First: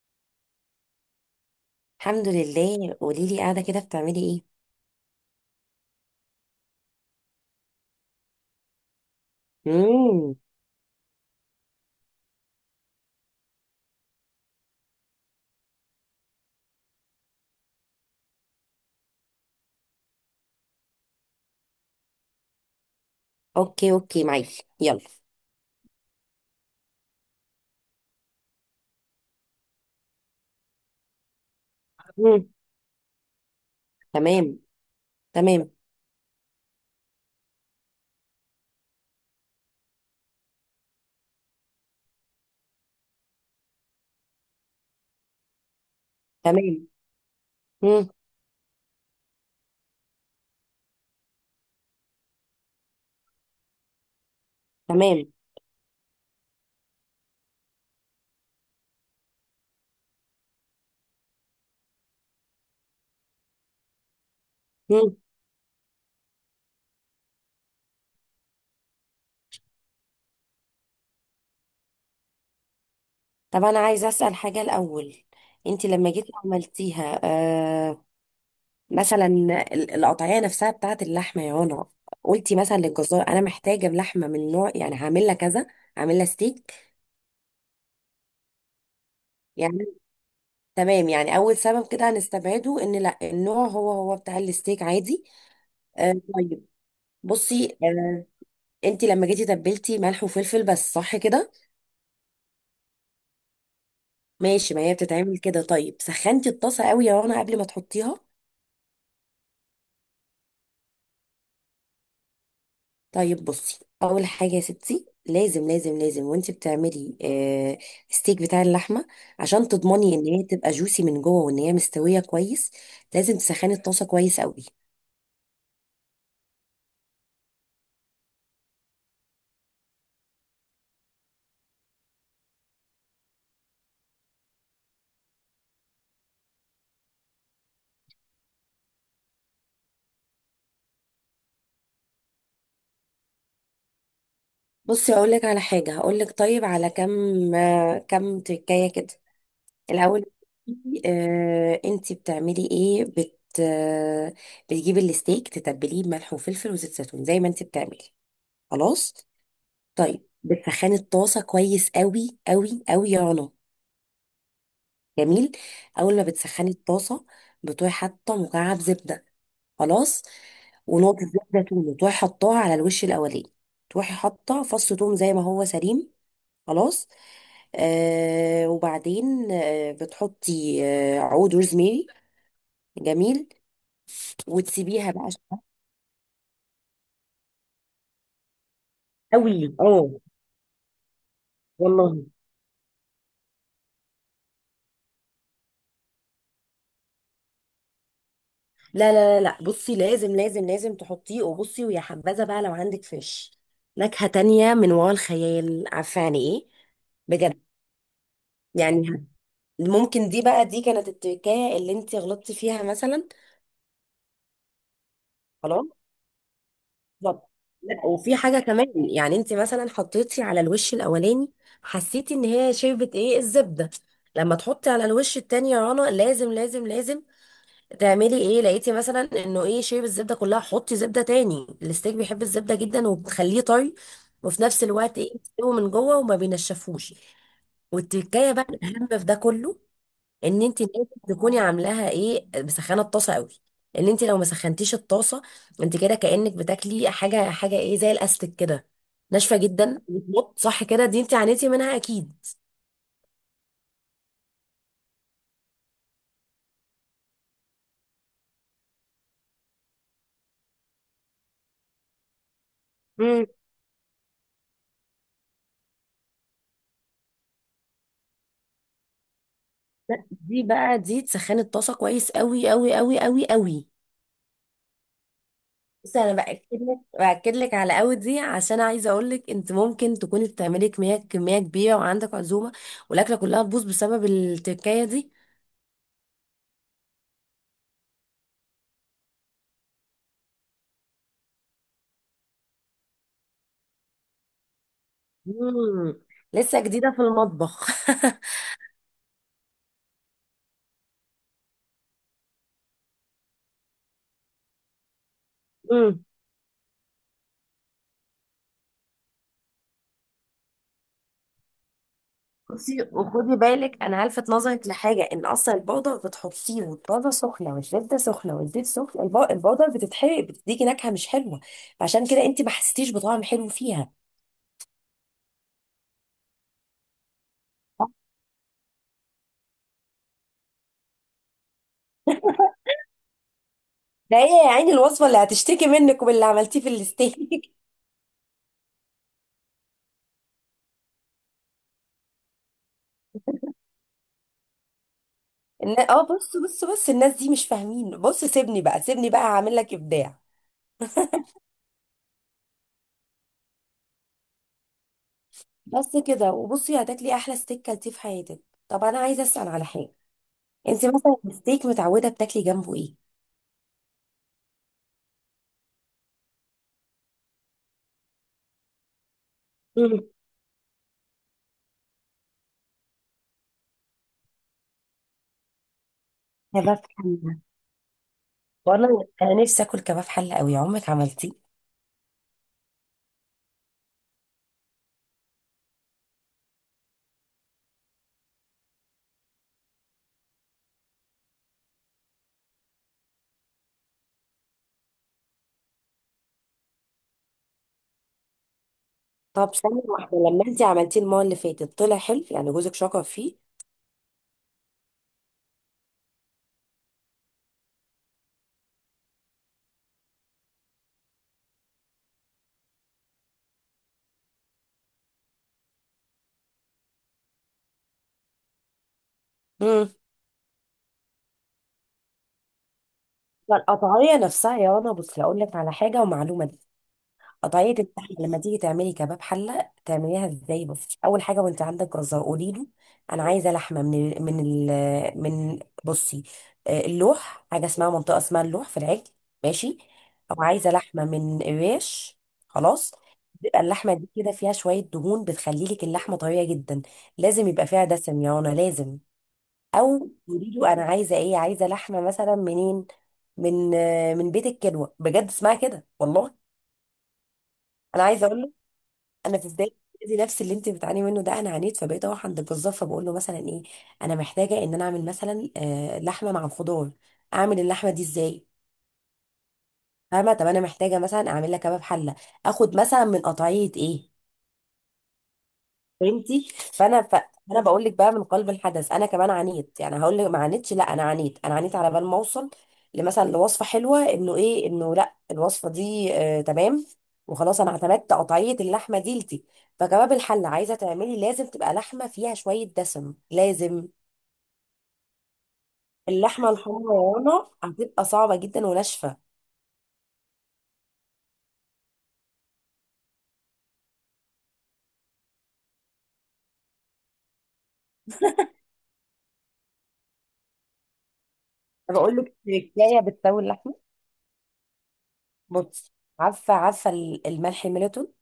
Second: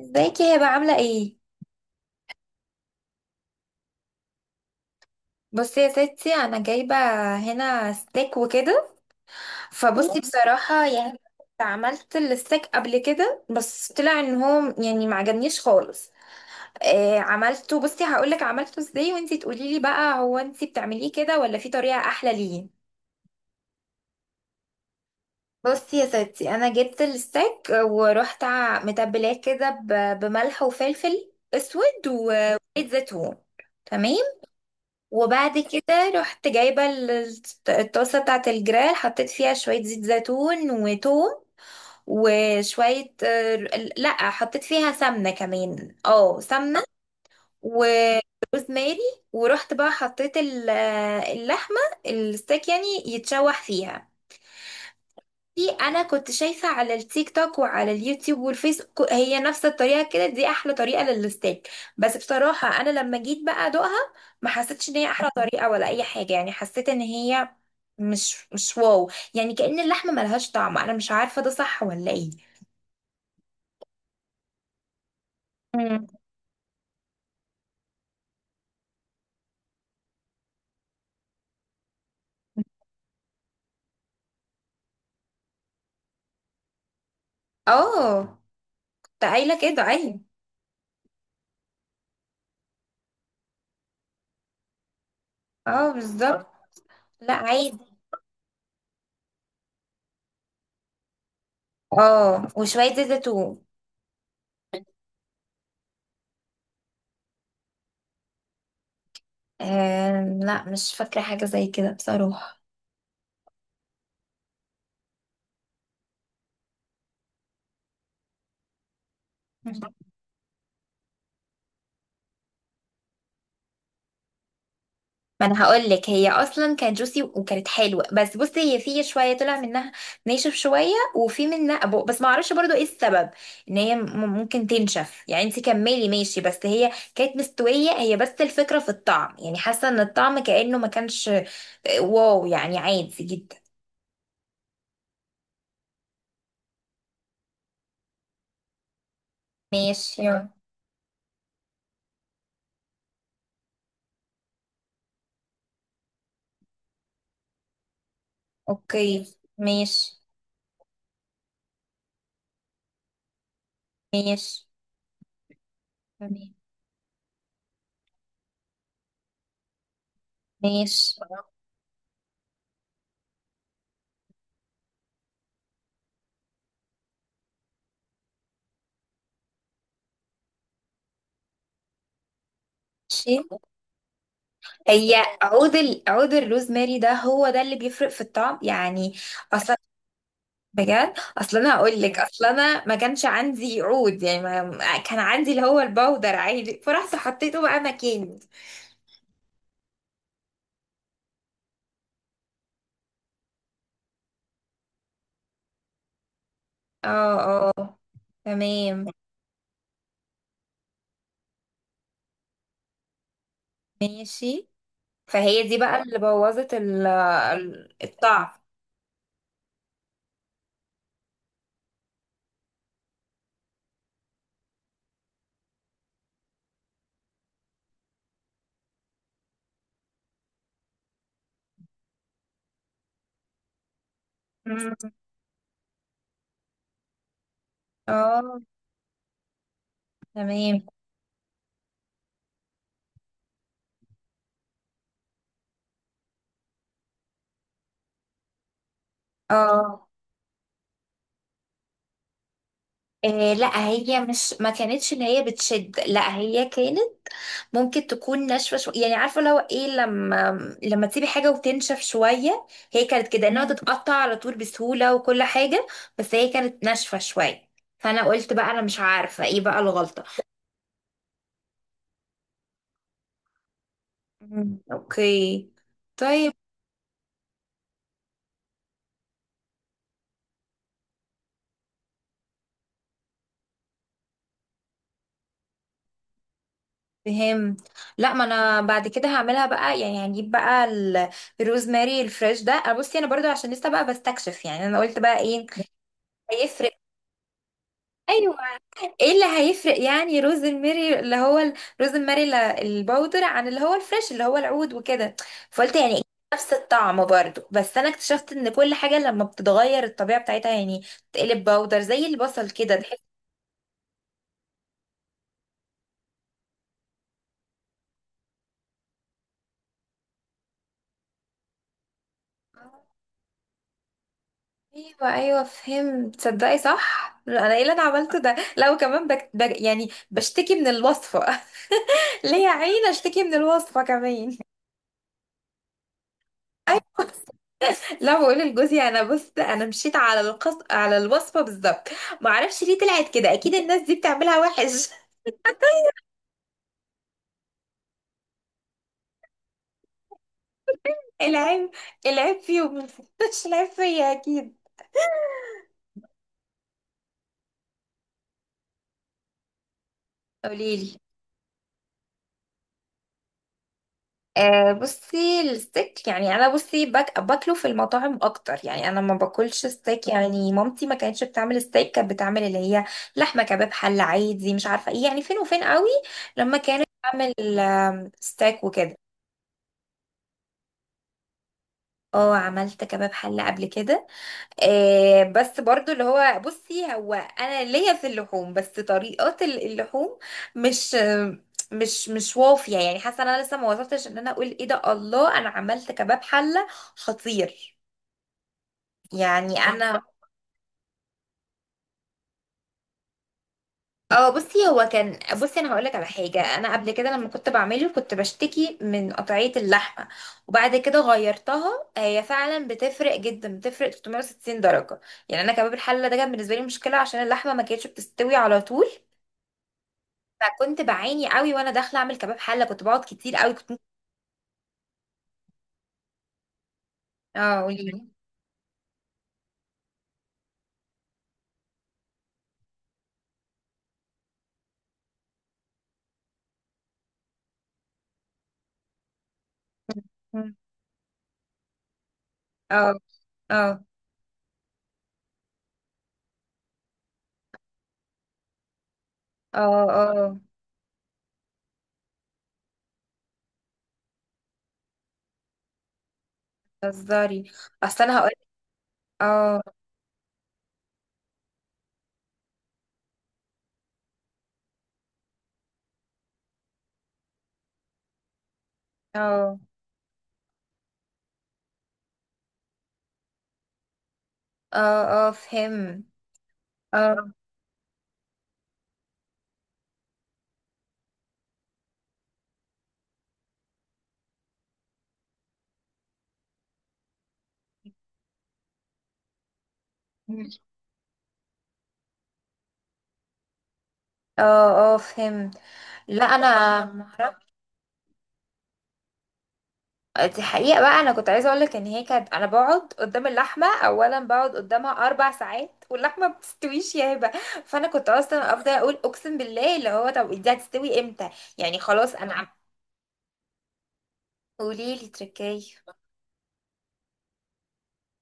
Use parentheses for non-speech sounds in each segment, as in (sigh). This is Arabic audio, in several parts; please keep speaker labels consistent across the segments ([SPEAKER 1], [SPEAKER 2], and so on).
[SPEAKER 1] ازيك يا بقى، عاملة ايه؟
[SPEAKER 2] الحمد لله، قولي لي قاعده كده بتعملي ايه؟
[SPEAKER 1] بصي يا ستي، انا جايبة هنا ستيك وكده. فبصي
[SPEAKER 2] امم
[SPEAKER 1] بصراحة يعني، عملت الستيك قبل كده، بس طلع ان هو يعني ما عجبنيش خالص. آه، عملته. بصي هقولك عملته ازاي وانتي تقوليلي بقى، هو انتي بتعمليه كده ولا في طريقة احلى؟ ليه؟
[SPEAKER 2] اوكي اوكي، معاكي، يلا.
[SPEAKER 1] بصي يا ستي، انا جبت الستيك ورحت متبلاه كده بملح وفلفل اسود
[SPEAKER 2] مم.
[SPEAKER 1] وزيت زيتون. تمام.
[SPEAKER 2] تمام.
[SPEAKER 1] وبعد
[SPEAKER 2] تمام.
[SPEAKER 1] كده رحت جايبة الطاسة بتاعة الجريل، حطيت فيها شوية زيت زيتون وتوم. وشوية لا، حطيت فيها سمنة كمان، اه
[SPEAKER 2] تمام.
[SPEAKER 1] سمنة.
[SPEAKER 2] مم.
[SPEAKER 1] وروزماري. ورحت بقى حطيت اللحمة، الستيك يعني، يتشوح فيها.
[SPEAKER 2] تمام.
[SPEAKER 1] دي انا كنت شايفه على التيك توك وعلى اليوتيوب والفيس، هي نفس الطريقه كده، دي احلى طريقه للستيك. بس بصراحه انا لما جيت بقى ادوقها، ما حسيتش ان هي
[SPEAKER 2] مم.
[SPEAKER 1] احلى طريقه ولا اي حاجه، يعني حسيت ان هي مش واو، يعني كأن اللحمه ملهاش طعم، انا مش عارفه ده صح ولا ايه.
[SPEAKER 2] طب انا عايزه اسال حاجه الاول. انت
[SPEAKER 1] مم.
[SPEAKER 2] لما جيتي عملتيها، مثلا القطعيه نفسها بتاعت اللحمه، يا هنا قلتي مثلا للجزار انا محتاجه لحمه من نوع، يعني هعمل لها كذا، هعمل لها ستيك
[SPEAKER 1] اه، ده قايله
[SPEAKER 2] يعني؟
[SPEAKER 1] كده، ايوه.
[SPEAKER 2] تمام، يعني اول سبب كده هنستبعده، ان لا، النوع هو بتاع الستيك عادي.
[SPEAKER 1] اه،
[SPEAKER 2] آه،
[SPEAKER 1] بالظبط.
[SPEAKER 2] طيب.
[SPEAKER 1] لا،
[SPEAKER 2] بصي،
[SPEAKER 1] عادي.
[SPEAKER 2] انت لما جيتي تبلتي ملح وفلفل بس، صح كده؟
[SPEAKER 1] اه، وشويه زيت زيتون.
[SPEAKER 2] ماشي، ما هي بتتعمل كده. طيب، سخنتي الطاسه قوي يا رنا قبل ما تحطيها؟
[SPEAKER 1] آه لا، مش فاكره حاجه زي كده بصراحه.
[SPEAKER 2] طيب بصي، اول حاجه يا ستي، لازم لازم لازم وانت بتعملي ستيك بتاع اللحمه، عشان تضمني ان هي تبقى جوسي من جوه وان هي مستويه كويس، لازم تسخني الطاسه كويس قوي.
[SPEAKER 1] ما انا هقول لك، هي اصلا كانت جوسي وكانت حلوه، بس بصي هي في شويه طلع منها ناشف شويه، وفي منها أبو، بس ما اعرفش برضو ايه السبب. ان هي ممكن تنشف يعني، انت كملي ماشي، بس هي كانت مستويه، هي بس الفكره في الطعم يعني، حاسه ان الطعم كانه ما كانش واو، يعني عادي جدا.
[SPEAKER 2] بصي اقول لك على حاجه، هقول لك، طيب على كم، كم تكايه كده
[SPEAKER 1] ماشي،
[SPEAKER 2] الأول.
[SPEAKER 1] يلا.
[SPEAKER 2] انتي بتعملي ايه، بت آه، بتجيبي الستيك، تتبليه بملح وفلفل وزيت زيتون زي ما انتي بتعملي. خلاص.
[SPEAKER 1] اوكي، ماشي.
[SPEAKER 2] طيب، بتسخني الطاسة كويس قوي قوي قوي يا رنا.
[SPEAKER 1] ماشي.
[SPEAKER 2] جميل. أول ما
[SPEAKER 1] تمام.
[SPEAKER 2] بتسخني الطاسة، بتروحي حاطة مكعب زبدة. خلاص. ونقطة
[SPEAKER 1] ماشي.
[SPEAKER 2] زبدة توم، تروحي حطاها على الوش الأولاني. تروحي حاطة فص توم زي ما هو سليم. خلاص. وبعدين بتحطي عود روزميري.
[SPEAKER 1] ماشي.
[SPEAKER 2] جميل. وتسيبيها
[SPEAKER 1] هي
[SPEAKER 2] بقى شوية.
[SPEAKER 1] عود الروزماري ده، هو ده اللي بيفرق في الطعم يعني.
[SPEAKER 2] قوي،
[SPEAKER 1] أصل.
[SPEAKER 2] اه.
[SPEAKER 1] بجد، اصل انا هقول لك،
[SPEAKER 2] والله
[SPEAKER 1] اصل انا ما كانش عندي عود يعني، ما كان عندي، اللي هو البودر عادي، فرحت حطيته بقى مكاني.
[SPEAKER 2] لا لا لا لا، بصي لازم لازم لازم تحطيه، وبصي ويا حبذا بقى لو عندك فيش نكهة تانية من وراء الخيال، عارفة يعني ايه؟
[SPEAKER 1] اه
[SPEAKER 2] بجد
[SPEAKER 1] اه، تمام.
[SPEAKER 2] يعني. ممكن دي بقى، دي كانت التركاية اللي انت غلطتي فيها مثلا.
[SPEAKER 1] ماشي. فهي دي
[SPEAKER 2] خلاص.
[SPEAKER 1] بقى اللي بوظت
[SPEAKER 2] بالظبط. لا وفي
[SPEAKER 1] الطعم.
[SPEAKER 2] حاجة كمان، يعني انت مثلا حطيتي على الوش الاولاني، حسيتي ان هي شربت ايه، الزبدة. لما تحطي على الوش التاني يا رنا، لازم لازم لازم تعملي ايه، لقيتي مثلا انه ايه، شيب الزبده كلها، حطي زبده تاني. الستيك بيحب الزبده جدا وبتخليه طري، وفي نفس
[SPEAKER 1] مم.
[SPEAKER 2] الوقت ايه، بتستوي من جوه وما بينشفوش. والتكايه
[SPEAKER 1] اه،
[SPEAKER 2] بقى الاهم في ده كله، ان انت
[SPEAKER 1] تمام.
[SPEAKER 2] لازم تكوني عاملاها ايه، مسخنه الطاسه قوي. ان انت لو ما سخنتيش الطاسه، انت كده كانك بتاكلي حاجه، حاجه ايه، زي الاستك كده، ناشفه جدا،
[SPEAKER 1] اه
[SPEAKER 2] بتمط، صح كده؟ دي انت عانيتي منها اكيد.
[SPEAKER 1] آه، لا هي مش، ما كانتش اللي هي بتشد، لا هي كانت، ممكن تكون ناشفه شويه يعني، عارفه لو ايه، لما تسيبي حاجه وتنشف شويه. هي كانت
[SPEAKER 2] مم.
[SPEAKER 1] كده انها، تتقطع على طول بسهوله وكل حاجه. بس هي كانت ناشفه شويه، فانا قلت بقى، انا مش عارفه ايه بقى الغلطه.
[SPEAKER 2] دي بقى دي، تسخني الطاسه كويس قوي قوي قوي قوي قوي،
[SPEAKER 1] مم، اوكي.
[SPEAKER 2] بس انا
[SPEAKER 1] طيب.
[SPEAKER 2] باكد لك على قوي دي، عشان عايزه اقول لك انت ممكن تكوني بتعملي كميه كبيره وعندك عزومه، والاكله كلها تبوظ بسبب التكايه دي.
[SPEAKER 1] فهمت. لا، ما انا بعد كده هعملها بقى يعني، هجيب بقى الروزماري الفريش ده. أنا بصي، انا برضو عشان لسه بقى بستكشف يعني، انا قلت بقى ايه
[SPEAKER 2] مم. لسه
[SPEAKER 1] هيفرق؟
[SPEAKER 2] جديده في المطبخ. (laughs)
[SPEAKER 1] أيوة. ايه اللي هيفرق يعني؟ روز الميري اللي هو روز الميري الباودر، عن اللي هو الفريش اللي هو العود وكده. فقلت يعني إيه،
[SPEAKER 2] مم.
[SPEAKER 1] نفس الطعم برضو. بس انا اكتشفت ان كل حاجة لما بتتغير الطبيعة بتاعتها يعني، تقلب باودر زي البصل كده
[SPEAKER 2] بصي
[SPEAKER 1] تحس.
[SPEAKER 2] وخدي بالك، انا هلفت نظرك لحاجه، ان اصلا البودر بتحطيه، والبودر سخنه، والزبده سخنه، والزيت سخن، البودر بتتحرق، بتديكي نكهه مش حلوه، فعشان كده انت ما حسيتيش بطعم حلو فيها.
[SPEAKER 1] ايوه ايوه، فهمت. تصدقي صح، انا ايه اللي انا عملته ده، لو كمان يعني بشتكي من الوصفة! (laughs) ليه يا عيني اشتكي من الوصفة
[SPEAKER 2] ده ايه
[SPEAKER 1] كمان؟
[SPEAKER 2] يا عيني الوصفه اللي هتشتكي منك، وباللي عملتيه في
[SPEAKER 1] (laughs)
[SPEAKER 2] الاستيك.
[SPEAKER 1] لا، بقول لجوزي انا، بص انا مشيت على على الوصفه بالظبط. ما اعرفش ليه طلعت كده، اكيد الناس دي بتعملها وحش. (laughs)
[SPEAKER 2] بص بص بص، الناس دي مش فاهمين، بص سيبني بقى سيبني بقى هعمل لك ابداع.
[SPEAKER 1] العيب، العيب فيهم. (laughs) مش العيب فيا اكيد.
[SPEAKER 2] بس كده، وبصي هتاكلي احلى ستيك كلتيه في حياتك. طب انا عايزه اسال على حاجه، انت
[SPEAKER 1] قوليلي.
[SPEAKER 2] مثلا الستيك متعوده بتاكلي جنبه ايه؟
[SPEAKER 1] آه، بصي الستيك يعني، انا بصي باكله في المطاعم اكتر، يعني انا ما باكلش
[SPEAKER 2] مم.
[SPEAKER 1] ستيك، يعني مامتي ما كانتش بتعمل ستيك، كانت بتعمل اللي هي لحمه كباب حله عادي، مش عارفه ايه يعني، فين وفين قوي لما
[SPEAKER 2] كباب
[SPEAKER 1] كانت
[SPEAKER 2] حله؟
[SPEAKER 1] بتعمل ستيك وكده.
[SPEAKER 2] والله انا نفسي اكل كباب حله قوي، عمرك عملتيه؟
[SPEAKER 1] اه، عملت كباب حله قبل كده. آه بس برضو اللي هو، بصي هو انا ليا في اللحوم بس، طريقات اللحوم مش مش وافيه، يعني حاسه انا لسه ما وصلتش ان انا اقول ايه ده، الله انا عملت كباب حله خطير
[SPEAKER 2] طب
[SPEAKER 1] يعني!
[SPEAKER 2] ثانيه
[SPEAKER 1] انا،
[SPEAKER 2] واحده، لما انت عملتيه المره اللي فاتت طلع حلو يعني؟ جوزك شكر فيه؟
[SPEAKER 1] اه، بصي هو كان، بصي انا هقولك على حاجه. انا قبل كده لما كنت بعمله كنت بشتكي من قطعيه اللحمه، وبعد كده غيرتها، هي فعلا بتفرق جدا، بتفرق 360 درجه. يعني انا كباب الحله ده كان بالنسبه لي مشكله، عشان اللحمه ما كانتش بتستوي على طول.
[SPEAKER 2] مم.
[SPEAKER 1] فكنت بعاني قوي وانا داخله اعمل كباب حله، كنت بقعد كتير قوي، كنت
[SPEAKER 2] فالقطعيه نفسها يا رنا، بصي اقول لك على حاجه ومعلومه،
[SPEAKER 1] اه،
[SPEAKER 2] قطعية
[SPEAKER 1] قولي لي.
[SPEAKER 2] اللحمة لما تيجي تعملي كباب حلة تعمليها ازاي؟ بس أول حاجة وانت عندك جزار قولي له، أنا عايزة لحمة من ال من ال من بصي آه، اللوح، حاجة اسمها منطقة اسمها اللوح في العجل. ماشي.
[SPEAKER 1] (laughs)
[SPEAKER 2] أو
[SPEAKER 1] مم.
[SPEAKER 2] عايزة لحمة من الريش. خلاص.
[SPEAKER 1] اه
[SPEAKER 2] بيبقى
[SPEAKER 1] اه
[SPEAKER 2] اللحمة دي كده فيها شوية دهون، بتخلي لك اللحمة طرية جدا. لازم يبقى فيها دسم يا رنا لازم.
[SPEAKER 1] اه
[SPEAKER 2] أو
[SPEAKER 1] اه.
[SPEAKER 2] قولي له أنا عايزة إيه، عايزة لحمة مثلا منين، من بيت الكلوة، بجد اسمها كده والله.
[SPEAKER 1] بتهزري.
[SPEAKER 2] انا
[SPEAKER 1] اصل انا
[SPEAKER 2] عايزه
[SPEAKER 1] هقول،
[SPEAKER 2] اقول، انا في
[SPEAKER 1] اه
[SPEAKER 2] بدايه، دي نفس اللي انت بتعاني منه ده، انا عانيت، فبقيت اروح عند الجزار فبقول له مثلا ايه، انا محتاجه ان انا اعمل مثلا لحمه مع خضار، اعمل اللحمه دي ازاي؟
[SPEAKER 1] اه
[SPEAKER 2] فاهمه؟ طب انا محتاجه مثلا اعمل لك كباب حله، اخد مثلا من قطعيه ايه؟
[SPEAKER 1] اه اه، فهم.
[SPEAKER 2] فهمتي؟ فانا
[SPEAKER 1] اه،
[SPEAKER 2] انا بقول لك بقى من قلب الحدث، انا كمان عانيت، يعني هقول لك ما عانيتش؟ لا انا عانيت، انا عانيت على بال ما اوصل لمثلا لوصفه حلوه، انه ايه انه لا الوصفه دي، آه تمام، وخلاص انا اعتمدت قطعيه اللحمه دي لتي. فكباب
[SPEAKER 1] مم،
[SPEAKER 2] الحله عايزه تعملي، لازم تبقى لحمه فيها شويه دسم لازم.
[SPEAKER 1] اه اه، فهم. لا،
[SPEAKER 2] اللحمه
[SPEAKER 1] انا
[SPEAKER 2] الحمراء يا رنا
[SPEAKER 1] معرفش.
[SPEAKER 2] هتبقى صعبه جدا وناشفه.
[SPEAKER 1] دي حقيقة بقى، انا كنت عايزة اقولك ان هي كانت، انا بقعد قدام اللحمة اولا، بقعد قدامها اربع ساعات واللحمة ما بتستويش يا هبة. فانا كنت اصلا افضل اقول اقسم بالله، اللي هو طب دي هتستوي امتى؟ يعني خلاص
[SPEAKER 2] بقول لك
[SPEAKER 1] انا،
[SPEAKER 2] تركايه بتسوي اللحمه.
[SPEAKER 1] قوليلي تركاية.
[SPEAKER 2] بصي، عارفه عارفه الملح الميلتون،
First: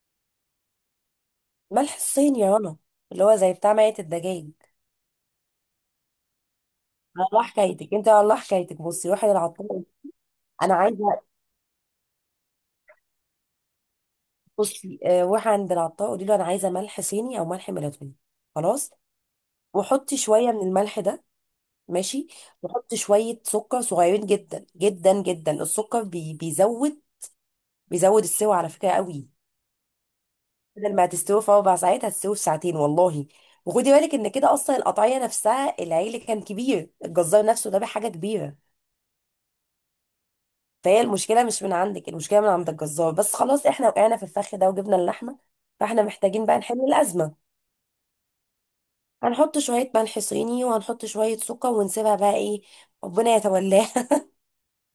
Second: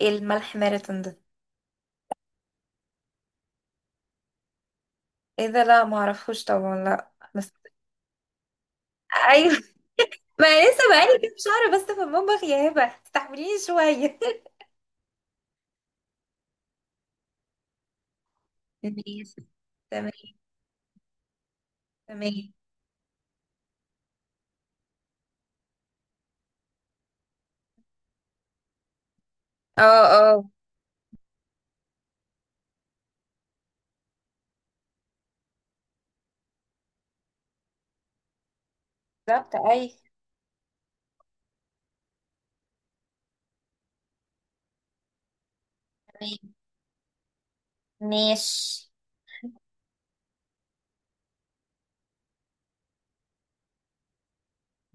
[SPEAKER 1] ايه الملح ماراثون ده؟
[SPEAKER 2] ملح الصين يا رنا، اللي هو زي بتاع ميه الدجاج.
[SPEAKER 1] ايه ده؟ لا معرفوش طبعا، لا
[SPEAKER 2] والله
[SPEAKER 1] بس،
[SPEAKER 2] حكايتك انت، والله حكايتك، بصي روحي
[SPEAKER 1] ايوه.
[SPEAKER 2] للعطار.
[SPEAKER 1] (laughs) ما أنا
[SPEAKER 2] انا
[SPEAKER 1] لسه بقالي
[SPEAKER 2] عايزه،
[SPEAKER 1] كام شهر بس في المطبخ يا هبه، استحمليني شويه.
[SPEAKER 2] بصي، روحي عند العطار قولي له انا عايزه ملح صيني او ملح ميلاتوني. خلاص.
[SPEAKER 1] (laughs) ماشي. تمام.
[SPEAKER 2] وحطي شويه من الملح ده. ماشي.
[SPEAKER 1] تمام.
[SPEAKER 2] وحطي شويه سكر صغيرين جدا جدا جدا. السكر بيزود، بيزود السوى على فكره قوي.
[SPEAKER 1] اه اه،
[SPEAKER 2] بدل ما هتستوي في 4 ساعات هتستوي في ساعتين والله. وخدي بالك ان كده، اصلا القطعيه نفسها، العيل كان كبير، الجزار نفسه ده بحاجه كبيره،
[SPEAKER 1] بالظبط، اي.
[SPEAKER 2] فهي المشكله مش من عندك، المشكله من عند الجزار، بس خلاص احنا وقعنا في الفخ ده وجبنا اللحمه، فاحنا
[SPEAKER 1] تمام.
[SPEAKER 2] محتاجين بقى نحل الازمه.
[SPEAKER 1] ماشي.
[SPEAKER 2] هنحط شويه ملح صيني وهنحط شويه سكر، ونسيبها بقى ايه، ربنا يتولاها.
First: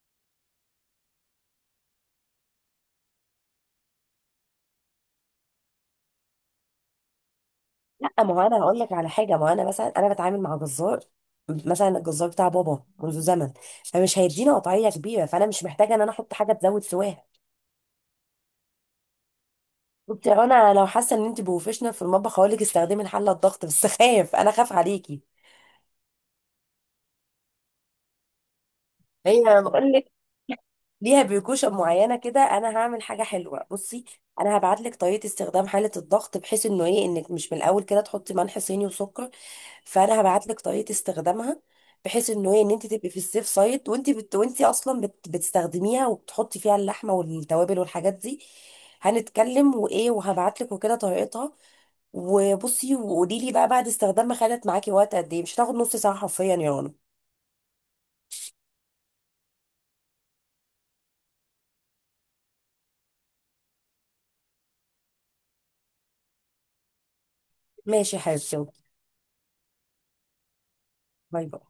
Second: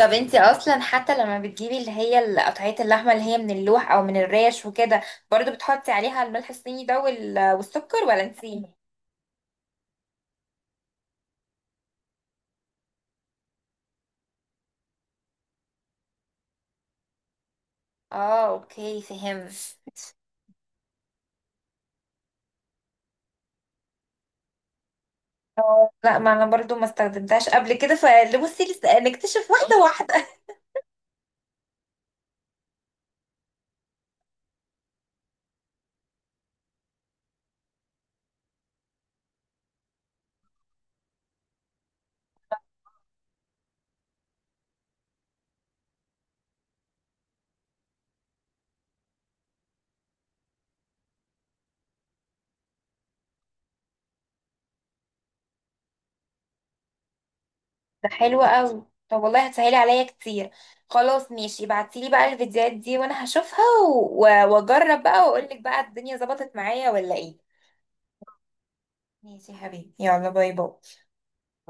[SPEAKER 1] طب انتي اصلا حتى لما بتجيبي اللي هي قطعية اللحمة اللي هي من اللوح او من الريش وكده، برضو بتحطي عليها الملح الصيني ده والسكر،
[SPEAKER 2] (laughs) لا،
[SPEAKER 1] ولا
[SPEAKER 2] ما هو انا
[SPEAKER 1] انتي؟
[SPEAKER 2] هقول لك على حاجه، ما هو انا مثلا انا بتعامل مع جزار، مثلا الجزار بتاع بابا منذ زمن، فمش هيدينا قطعيه كبيره، فانا مش محتاجه ان انا احط حاجه تزود سواها.
[SPEAKER 1] اه، اوكي، فهمت.
[SPEAKER 2] قلت يا رنا، لو حاسه ان انت بروفيشنال في المطبخ هقول لك استخدمي الحله الضغط بس، (laughs) خايف، انا خاف عليكي.
[SPEAKER 1] اه، لا، ما انا برضو ما استخدمتهاش قبل كده، فبصي لسه
[SPEAKER 2] هي
[SPEAKER 1] نكتشف واحده
[SPEAKER 2] بقول لك،
[SPEAKER 1] واحده.
[SPEAKER 2] ليها بيركوشن معينه كده، انا هعمل حاجه حلوه. بصي، انا هبعت لك طريقه استخدام حاله الضغط بحيث انه ايه، انك مش من الاول كده تحطي ملح صيني وسكر. فانا هبعت لك طريقه استخدامها، بحيث انه ايه ان انت تبقي في السيف سايد، وانت وانت اصلا بتستخدميها وبتحطي فيها اللحمه والتوابل والحاجات دي، هنتكلم، وايه، وهبعت لك، وكده طريقتها. وبصي، وقولي لي بقى بعد استخدامها خدت معاكي وقت قد ايه، مش هتاخد نص ساعه حرفيا يا رنا.
[SPEAKER 1] (laughs) ده حلو قوي، طب والله هتسهلي عليا كتير. خلاص ماشي، ابعتيلي بقى الفيديوهات دي وانا هشوفها و- واجرب بقى واقولك بقى، الدنيا ظبطت معايا ولا ايه.
[SPEAKER 2] ماشي يا حبيبتي،
[SPEAKER 1] ماشي يا حبيبي، يلا، باي باي.
[SPEAKER 2] باي باي.